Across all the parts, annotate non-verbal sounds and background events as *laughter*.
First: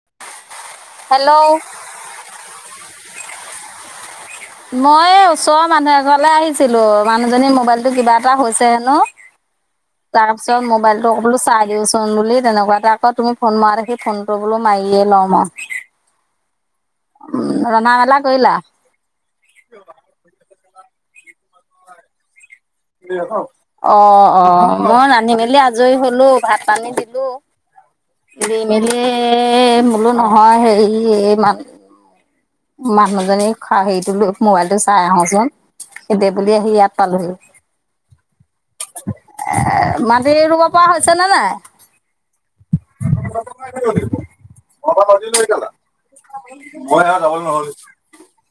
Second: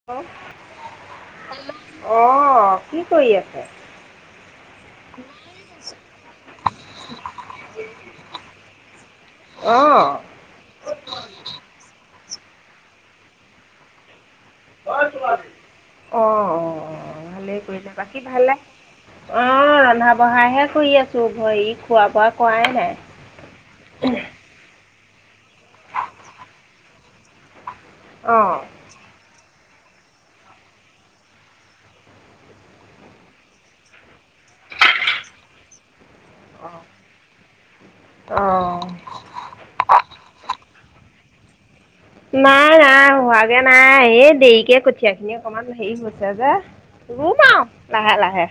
*unintelligible* Hello অ' কি কৰি আছে? মই এ ওচৰৰ মানুহ এঘৰলে আহিছিলো। মানুহজনীৰ মোবাইলটো কিবা এটা হৈছে হেনো। অ' তাৰপিছত মোবাইলটো বোলো চাই দিওঁচোন বুলি তেনেকুৱা এটা আকৌ তুমি ফোন মৰা দেখি ফোন ফোনটো বোলো মাৰিয়ে লওঁ মই। অ' অ' অ', উম ভালেই ৰন্ধা কৰিলে মেলা বাকী ভাল কৰিলা নে? অ' ৰন্ধা-বঢ়াহে কৰি আছো। হেৰি খোৱা বোৱা কৰাই নাই। অ' অ', মই ৰান্ধি মেলি আজৰি হ'লো, ভাত পানী দিলো। অঁ দি মেলি বোলো নহয় হেৰি মান মানুহজনী হেৰিটো লৈ মোবাইলটো চাই আহোচোন কেতিয় বুলি আহি অঁ ইয়াত পালোহি। অঁ *unintelligible* মাটি ৰুব পৰা হৈছে নে নাই? নাই, নাই হোৱাগে নাই এই দেৰিকে কঠীয়া দিয়ে অকমান হেৰি হৈছে যে *unintelligible* *unintelligible* লাহে, লাহে।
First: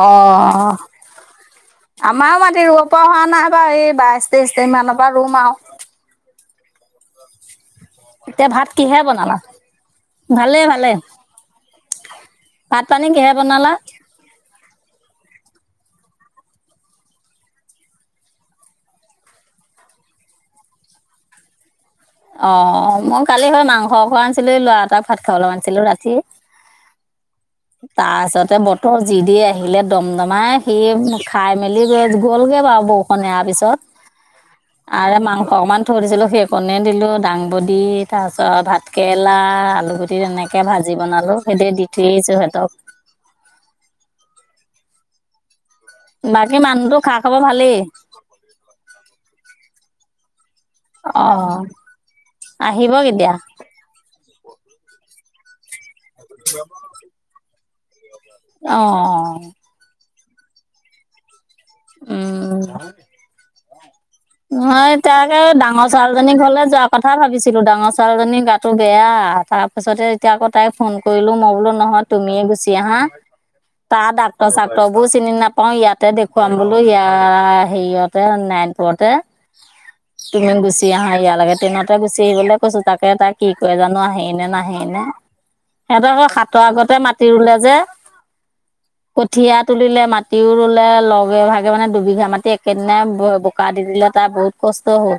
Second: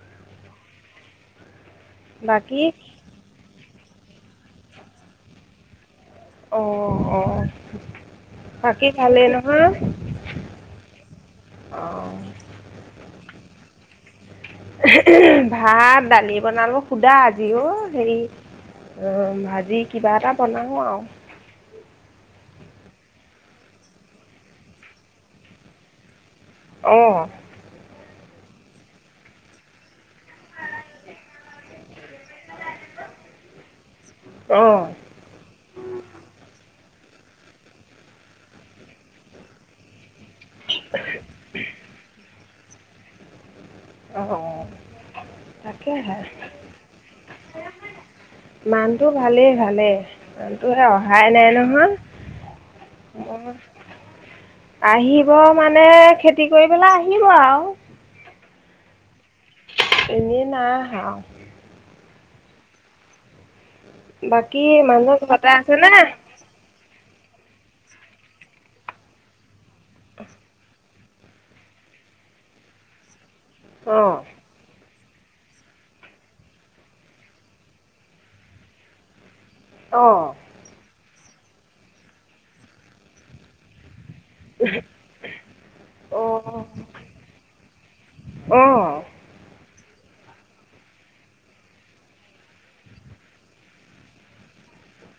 অ', আমাৰো বাকী মাটি ৰুব পৰা হোৱা নাই বাৰু এই বাইছ তেইছ তাৰিখ মানৰ পৰা ৰুম আৰু। অ'অ' এতিয়া ভাত কিহে বনালা? ভালেই, ভালে অঁ ভাত পানী কিহে বনালা? ভাত, দালি বনালোঁ সোধা আজি অ'হেৰি উম, ভাজি কিবা এটা বনালোঁ আওঁ। অ' মই কালি হয় মাংস *unintelligible* আনিছিলো এই ল'ৰা এটাক ভাত খাবলে মাতিছিলোঁ ৰাতি। অ', *inaudible* তাৰপিছতে বতৰ যি দি আহিলে দমদমাই সি খাই মেলি *unintelligible* গ'লগে বাৰু বৌ সোণ এৰা পিছত। অ', আৰে মাংস অকণমান থৈ দিছিলোঁ সেইকণ এনে দিলোঁ দাংবদি, তাৰপিচত ভাতকেৰেলা আলুগুটি তেনেক কে ভাজি বনালো সেই দে দি থৈ আহিছো সেহঁতক। অ' অ'তাকেহে। বাকী মানুহতো খা-খাবৰ ভালেই। মানুহটো ভালেই, ভালেই মানুহটো অহাই নাই অ নহয়। আহিব কেতিয়া? মই আহিব মানে খেতি কৰিবলৈ আহিব আও। অ', এনেই নাই আহা। উম, বাকী নহয় মানুহজন তাকে ঘৰতে ডাঙৰ আছেনে ছোৱালীজনী ঘৰলে যোৱা কথা ভাবিছিলোঁ ডাঙৰ ছোৱালীজনীৰ গাটো বেয়া তাৰপাছতে এতিয়া আকৌ তাই ফোন কৰিলোঁ মই বোলো নহয় তুমিয়ে গুচি আহা তাৰ অঁ ডাক ৰ-চাক্তৰবোৰ চিনি নাপাওঁ ইয়াতে দেখুৱাম বোলো ইয়াৰ হেৰিয়তে নাই পতে অ', তুমিম গুচি আহা ইয়া লাগে ট্ৰেইনতে গুচি আহিবলে কৈছো তাকে তাই কি কৰে জানো আহেই না নাহেইনে সিহঁতৰ আকৌ সাতৰ আগতে মাতি ৰুলে যে অঁ কঠীয়া তুলিলে মাটিও ৰুলে লগে ভাগে মানে দুবিঘা মাটি একেদিনাই বোকা দি দিলে তাৰ বহুত কষ্ট হো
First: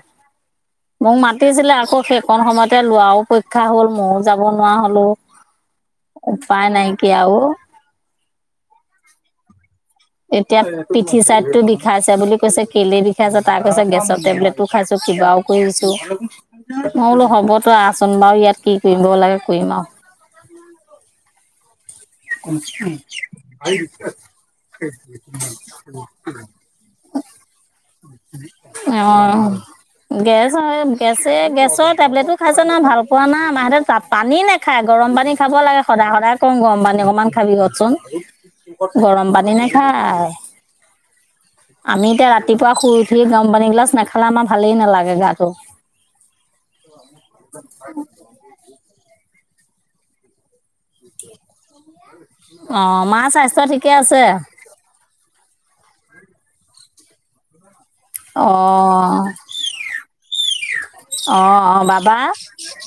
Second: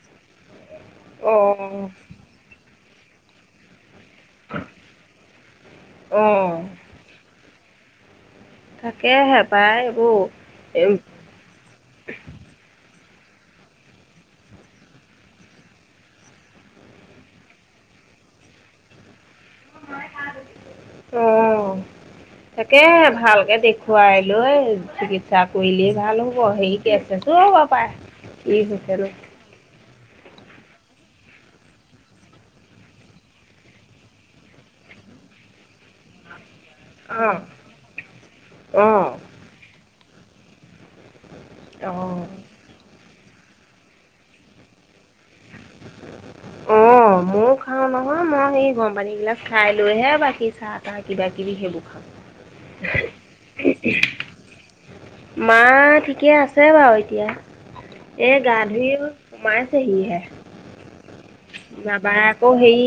মোক অঁ মাতিছিলে অঁ আকৌ শেষ কণ সময়তে লোৱাও পৰীক্ষা হ'ল মওঁ যাব নোৱাৰা হলোঁ অঁ উপায় নাইকিয়া অ'। থাকেহে পাই। এতিয়া এইবোৰ পিঠি চাইততো বিষাইছে বুলি কৈছে কেলে বিষাইছে তাই কৈছে গেছৰ টেবলেটটো খাইছো কিবাও কৰি দিছো মই বোলো হ'বতো আহচোন বাৰু ইয়াত কি কৰিব লাগে কৰিম আৰু অ'। তাকে ভালকৈ দেখুৱাই লৈ চিকিৎসা কৰিলেই ভাল হ'ব। হেৰি কি আছে চোৰ হ'ব পাৰ। অ'। অ'। গেছ গেছে গেছৰ টেবলেটো খাইছে ন' ভাল পোৱা না আমাৰহঁতে তাত পানী নেখায় গৰম পানী খাব লাগে সদায় সদায় কওঁ গৰম পানী। মান অঁ খাবি হতচোন, অ'। গৰম পানী নেখায়। আমি অ'। এতিয়া ৰাতিপুৱা শুই উঠি গৰম পানী গিলাচ নেখালে আমাৰ ভালেই নালাগে গাটো। অ' ময়ো খাও নহয়, ময়ো সেই গৰম পানী গিলাচ খাই লৈহে বাকী চাহ কিবা কিবি সেইবোৰ অ' মাৰ স্বাস্থ্য ঠিকে আছে? মা ঠিকে আছে বাৰু এতিয়া। এই গান্ধীৰ অ', মাই চেহি হে। অ', অ', বাবা? বাবাই আকৌ হেৰি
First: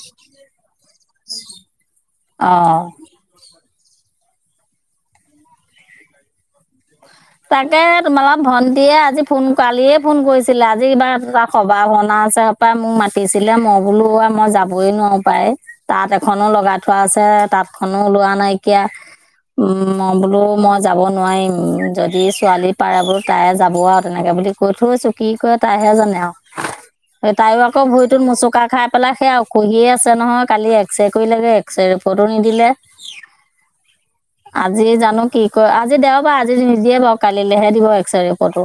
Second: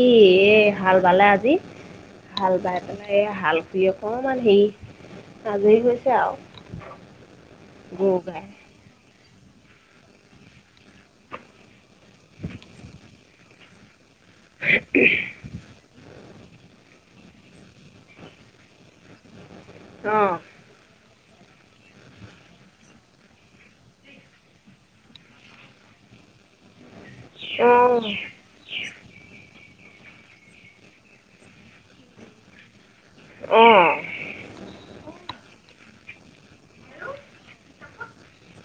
এই হাল বালে আজি, হাল বাই অ'। পেলাই এ, হাল খু অকমান হেৰি আজৰি হৈছে আৰু। তাকে গৰু তোমালোকৰ গাই। ভন্টিয়ে আজি ফোন কালিয়ে ফোন কৰিছিলে আজি কিবা তাৰ সভা খ না চৰ পৰা মোক মাতিছিলে মই বোলো মই যাবই নোৱাৰোঁ পাই। তাঁত এখনো লগাই থোৱা আছে, তাঁতখনো লোৱা নাইকিয়া। উম, মই অ', বোলো মই যাব নোৱাৰিম। যদি ছোৱালী পাৰে বোলো তাই যাব আৰু তেনেকে বুলি কৈ থৈছোঁ কি কৰে তাইহে জানে আৰু। তায়ো আকৌ অ', ভৰিটোত মোচুক কা খাই পেলাই সেয়া খুহিয়ে আছে নহয়, কালি এক্সৰে কৰি লাগে এক্সৰে ৰিপৰ্টো নিদিলে। অ'। আজি জানো কি ক, আজি দেওবাৰ আজি যিয়ে বাৰু কালিলেহে দিব এক্সৰে ৰিপৰ্টটো।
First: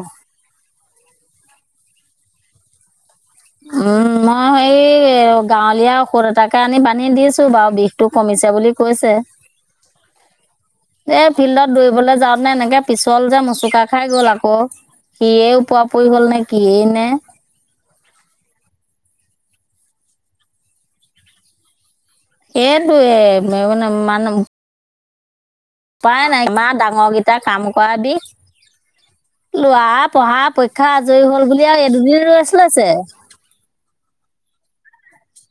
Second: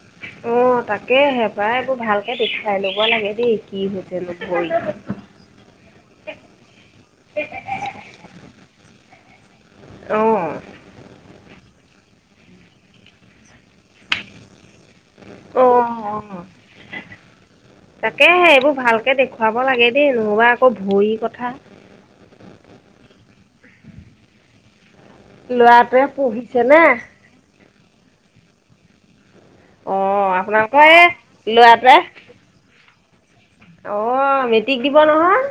অ' তাকেহে পায়বোৰ ভালকে দেখুৱাই ল'ব লাগে দেই কি উম, হৈছে ন' মই ভৰি। এই গাঁৱলীয়া ঔষধ এটাকে আনি পানী দিছোঁ, বাৰু বিষটো কমিছে বুলি কৈছে। অ'। এই ফিল্ডত দৌৰিবলৈ যাওঁতেে এনেকে পিছল যে মচুকা খাই গ'ল আকৌ। সিয়েই উপোৱা অ', পৰি গ'ল নে অ'। কিয়েই নে। তাকেহে এইবোৰ ভালকে দেখুৱাব লাগে দেই, নহবা আকৌ ভৰিৰ কথা। এইটোৱে মানে মান। *unintelligible* ল'ৰাটোৱে উপায় নাই, পঢ়িছে আমাৰ নে? ডাঙৰকেইটা কাম কৰা দিশ। ল'ৰা অ' পঢ়া আপোনালোকৰ পৰীক্ষা এই আজৰি হ'ল বুলি আৰু এ, ল'ৰাটোৱে দুদিন ৰৈ আছিলেছে। অ' মেট্ৰিক দিব নহয়।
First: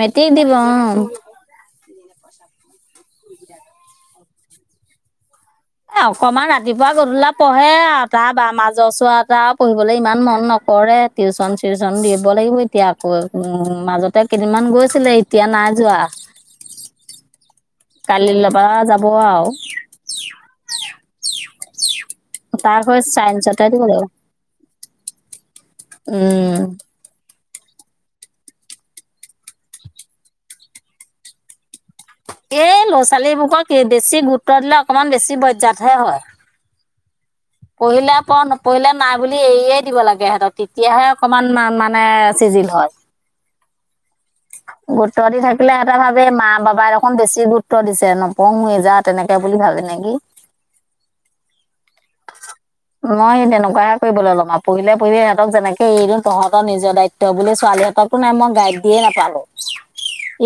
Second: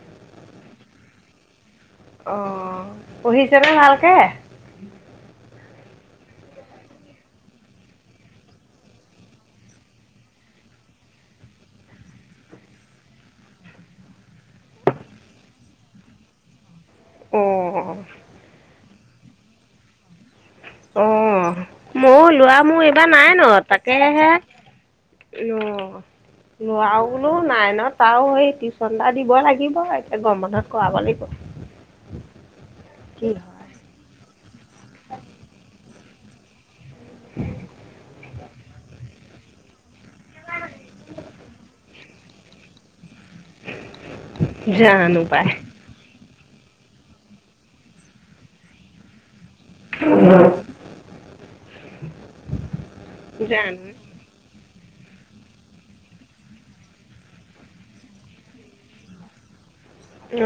মেট্ৰিক দিব অ'। অ', পঢ়িছেনে ভালকে? এ, অকমান ৰাতিপুৱা গধূলা পঢ়ে আৰু তাৰ বা মাজৰ চোৱা এটা পঢ়িবলৈ ইমান মন নকৰে। টিউচন চিউচন দিব লাগিব এতিয়া আকৌ উম, মাজতে কেইদিনমান গৈছিলে এতিয়া নাই যোৱা। অ'। কালিল পৰা যাব আৰু। অ' মই ল'ৰা তাৰ মোৰ হৈ এইবাৰ চাইন্সতে নাইনত দিব লাগিব তাকেহে। উম *unintelligible* ল'ৰাও কোনো নাইনত তাও সেই টিউচন এটা দিব লাগিব এতিয়া গম বন্ধত কৰাব লাগিব। এই ল'ৰা কি হয়? ছোৱালীবোৰকক বেছি গুৰুত্ব দিলে অকমান বেছি বজজাতহে হয়। *unintelligible* পহিলা পঢ় নপঢ়িলে নাই বুলি এৰিয়ে দিব লাগে সিহঁতক তেতিয়াহে অকমান মানে চিজিল হয়। গুৰুত্ব জানো দি পাই। থাকিলে ভাবে মা বাবাই দেখণ বেছি গুৰুত্ব দিছে নপওঁ ম যাওঁ তেনেকে বুলি ভাবেে। *inaudible* ভাবে মা বাবাই দেখণ বেছি গুৰুত্ব দিছে নপওঁ যা তেনেকে বুলি ভাবে। *inaudible* মই তেনেকুৱা জানো। কৰিবলে লগাম। পঢ়িলে পঢ়িবি সেহতক যেনেকে এদওঁ তহঁৰ নীজৰ দাইত্ব বুলি ছোৱালীহঁতকো নাই মই গাই হীয়ে নাপালো।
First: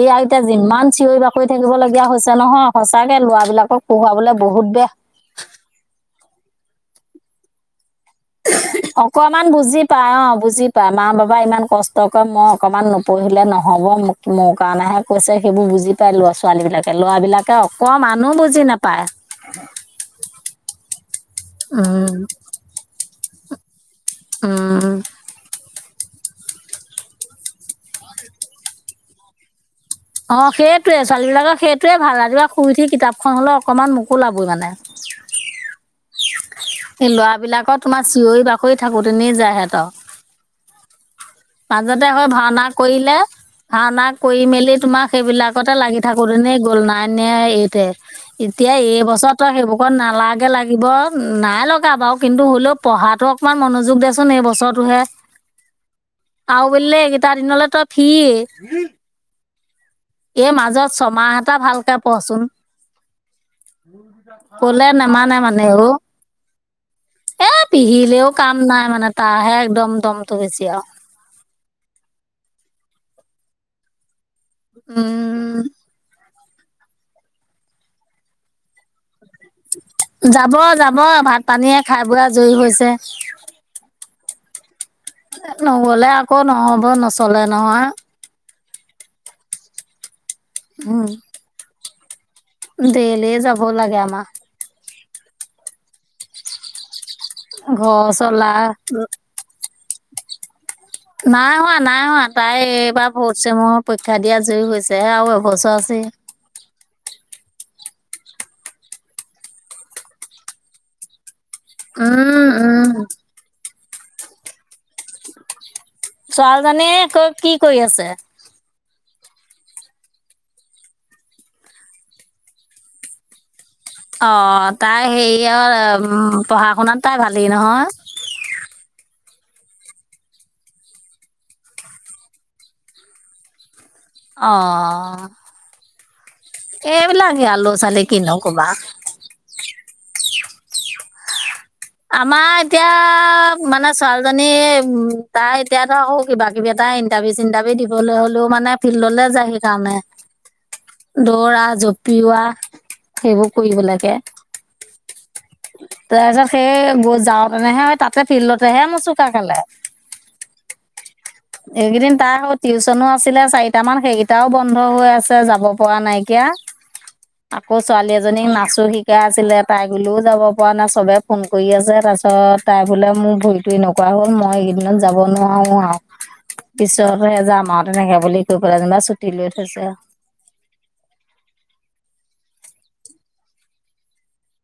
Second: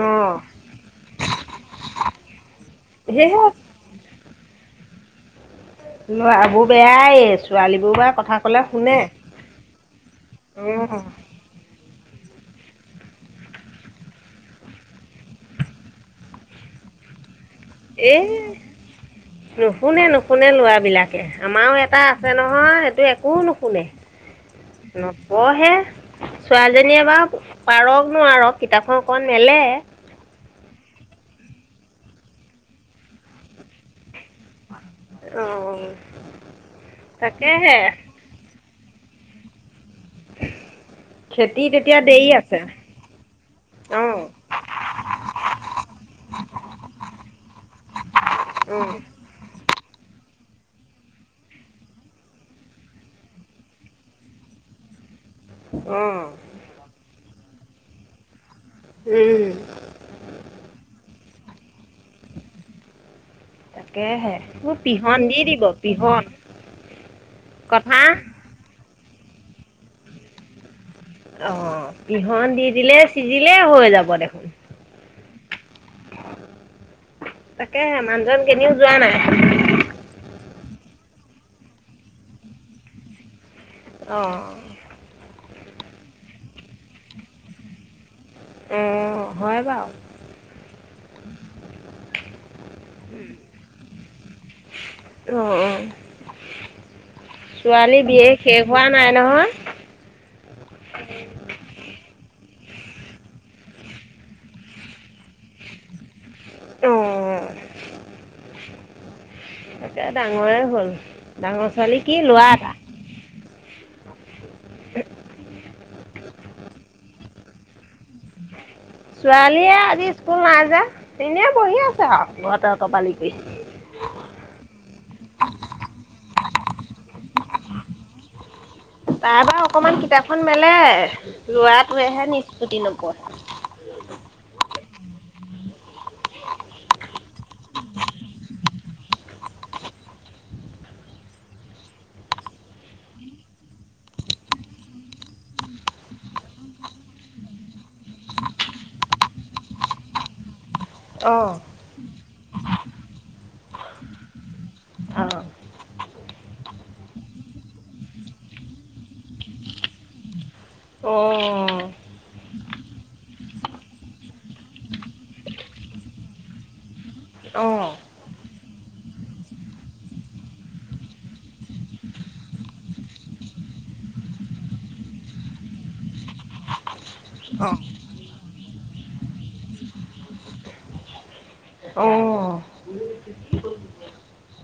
এয়া অ' এতিয়া যিমান চিঞৰি বাকৰি থাকিব লগগীয়া হৈছে নহয় সঁচাকে লৰা সেয়েহে বিলাকক পহুয়াবলে বহুত বেয়া। ল'ৰাবোৰ বেয়াই ছোৱালী বোৰ বা কথা ক'লে শুনে। ইমান বুজি পায় অ বুজি পায় অঁ মা বাবা ইমান ক ষ্ট কৰে মই অকণমান নপঢ়িলে নহ'ব মোৰ কাৰণেহে কৈছে সেইবোৰ বুজি পাই লৰা ছোৱালী বিলাকে ল'ৰাবলাকে এই অকমনো বুজি নাপায়। নুশুনে নুশুনে লৰা বিলাকে, আমাৰো এটা উম আছে নহয় সেইটো একো নুশুনে। আহ। অ হে, ছোৱালীজনীয়ে বা পাৰক নোৱাৰক কিতাপখন অকণ মেলে। অ সেইটোৱে ছোৱালী বিলাকৰ সেইটোৱে ভাল ৰাতিপুৱা শুই উঠি কিতাপখন হলে অকনমান মোকোলাবই মানে। অহ। এ লৰা বিলাকৰ তোমাৰ চিঞৰি বাকৰি থাকোতেনে যায় হেতৰ। খেতি তেতিয়া মাজতে আকৌ দেৰি আছে ভাওনা কৰিলে। ভাওনা অঁ কৰি মেলি তোমাৰ সেইবিলাকতে লাগি থাকো দেনে গ'ল নাই ন এইতে। এতিয়া অঁ এইবছৰত সেইবোৰাকত নালাগে লাগিব নাই লগা বাৰু কিন্তু হ'লেও পঢ়াটো অমান মনোযোগ দেয়চোন এই বছৰটোহে। অ। আও বোলে এই কেইটা দিনলৈ তই ফি। উম। এই মাজত ছমাহ এটা ভালকে পঢ়চোন। তাকেহে মোৰ ক'লে পিহন নেমানে দি মানে দিব অ' পিহন। এ কথা। পিহিলেও কাম নাই মানে তাহে একদম দমটো বেছি আও। অ পিহন দি দিলে চিজিলে হৈ যাব দেখোন। উম। তাকেহে মানুহজন কেনেও যোৱা নাই। যাব যাব। ভাত পানী এই খাই বৈ আজই হৈছে। অহ। নগ'লে আকৌ নহ'ব নচলে নহয়। অহ হয় বাও। উম। দেলি যাব লাগে আমাৰ। অ অ ছোৱালী ঘৰ বি এ চলা শেষ হোৱা নাই নহয়? *unintelligible* নাই হোৱা, নাই হোৱা, তাই এইবা ফ'থ চেমৰ পৰীক্ষা দি আজৰি হৈছেহে আৰু এবছৰ আছেই। অহ। এতিয়া ডাঙৰে হ'ল, ডাঙৰ ছোৱালী কি ল'ৰা উম এটা? উম ছোৱালজনীয়ে ক'ত কি কৰি আছে? ছোৱালীয়ে আজি স্কুল নাই যে, এনেই বহি আছে আৰু ঘৰতে অতপালি কৰি। অ' তাই হেৰিয় উম পঢ়া-শুনাত তাই ভালেই নহয়? তাই বাও অকমান কিতাপখন মেলে, ল'ৰাটোৱেহে নিষ্পত্তি নপঢ়ে। অ' এইবিলাকেই আ ল'ৰা - ছোৱালী কিনো ক'বা? আমাৰ এতিয়া মানে ছোৱালীজনী উম তাই এতিয়া ধৰ সৌ কিবা-কিবি এটা ইণ্টাৰভিউ - চিণ্টাৰভিউ দিবলে হ'লেও মানে ফিল্ডলে যায় সেইকাৰণে। অঁ দৌৰা, জপিওৱা সেইবোৰ কৰিবলেকে। অঁ তাৰপিছত এ, ব যাওঁতেনেহে এই তাতে ফিল্ডতেহে মোচোকা খালে। অঁ এইকেইদিন তাই সৌ, টিউচনো আছিলে চাৰিটামান, সেইগিটাও বন্ধ হৈ আছে, যাব পৰা নাইকিয়া। আকৌ অঁ ছোৱালী এজ জনীক নাচো শিকাই আছিলে, তাই গলেও যাব পৰা নাই, চবে ফোন কৰি আছে তাৰপিছত তাই বোলে মোৰ ভৰিতো এনেকুৱা হ'ল, মই এইকেইদিনত যাব নোৱাৰোঁ আউ। পিছতেহে যাম অঁ আউ, তেনেকে বুলি কৈ পেলাই যেনিবা ছুটি লৈ থৈছে। অ',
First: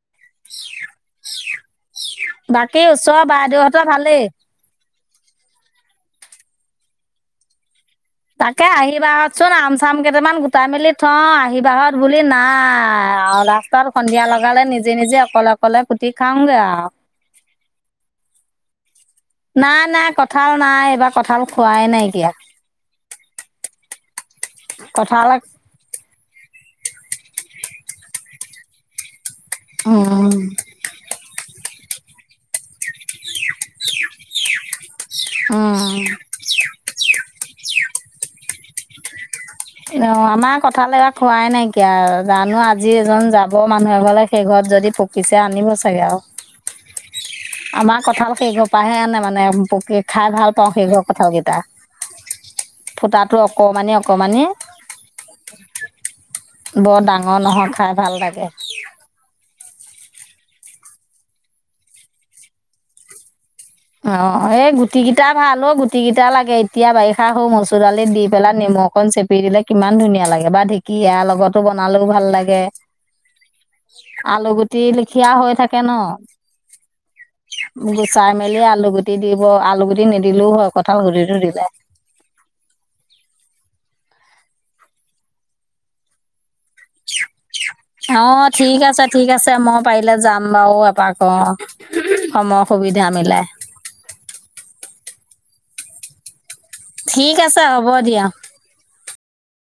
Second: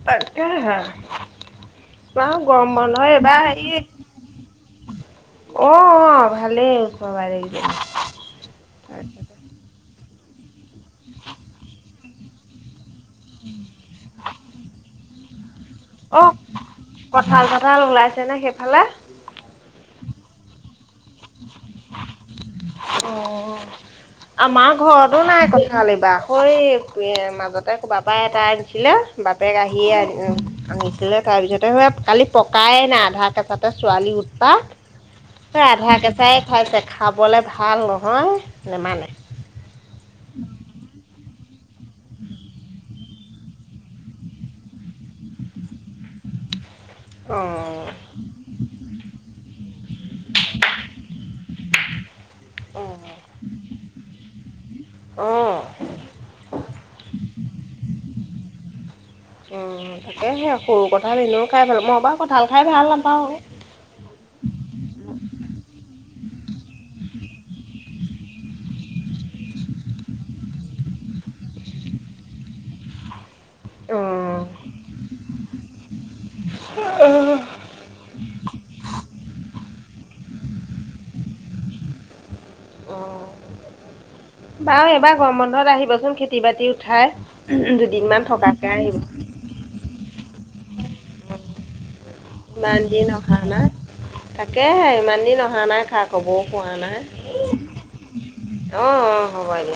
তা কেহে, বাউ গৰম বাকী বন্ধ ওচৰৰ এইবাৰ হেই *unintelligible* অ' অ, ভালেই *unintelligible* তাকে আহিবাহঁত চোন, আম - চাম কেইটামান গোটাই মেলি থওঁ, আহিবাহঁত বুলি নাই আউ লাষ্ট টত সন্ধিয়া লগালে, নিজে নিজে অকলে অকলে কুটি অ খাওঁগে আউ। কঁঠাল - চঠাল ওলাইছে নে সেইফালে? নাই, নাই কঁঠাল নাই, এইবাৰ কঁঠাল খোৱাই নাইকিয়া। অ', আমাৰ ঘৰটো কঁঠাল নাই কঁ ঠাল এইবাৰ, সৈ পি এ মাজতে ক'বাপা এটাই দিছিলে বাপেক আহিয়ে আনি এ উম আনিছিলে, তাৰপিছতে সৈয়া কালি পকাই নাই আধা কেঁচাতে ছোৱালী উৎপাত, সে আধা উম কেঁচাই খাইছে, খাবলে ভা ভাল নহয়, নেমানে। অ' আমাৰ কঁঠাল এইবাৰ খোৱাই নাইকিয়া, জানো আজি এজন যাব মানুহ এঘৰলে, সেই ঘৰত যদি পক কিছে আনিব চাগে আৰু। অ'। আমাৰ কঁঠাল সেইঘৰ পাহে আনে মানে, পকী খাই ভাল পাওঁ সেইঘৰ কঁঠাল কেইটা। অ ফুটাটো অকমানি অকমানি। অ'। বৰ ডাঙৰ নহয়, খাই ভাল লাগে। অ', তাকে সেই সৰু কঁঠাল এনেও খাই ভাল, মই বাৰু কঁঠাল খাই ভাল নাপাওঁ। অ', এই গুটিকেইটা ভাল অ', গুটিকেইটা লাগে এতিয়া বাৰিষা *unintelligible* মচুৰ দালিত দি পেলাই নেমু অকন চেপি দিলে কিমান ধুনীয়া লাগে বা ঢেঁকীয়াৰ লগতো বনালেও ভাল লাগে। আলু গুটি লেখীয়া হৈ থাকে ন'। অ গুচাই মেলি আলু গুটি দিব, আলু গুটি নিদিলেও হয় কঁঠাল গুটিটো দিব। অ'। বাৰু, এইবাৰ গৰম বন্ধত আহিবচোন খেতি- বাতি উঠাই, উহ উ য অ', ঠিক আছে ঠিক আছে, মই পাৰিলে যাম বাৰু এপাক *unintelligible* সময় ইমান সুবিধা দিন অহা মিলাই। নাই তাকেহে, ইমান দিন অহা নাই খা খবৰো পোৱা ঠিক আছে, হ'ব দিয়া। অ' অ' হ'ব দিয়ক।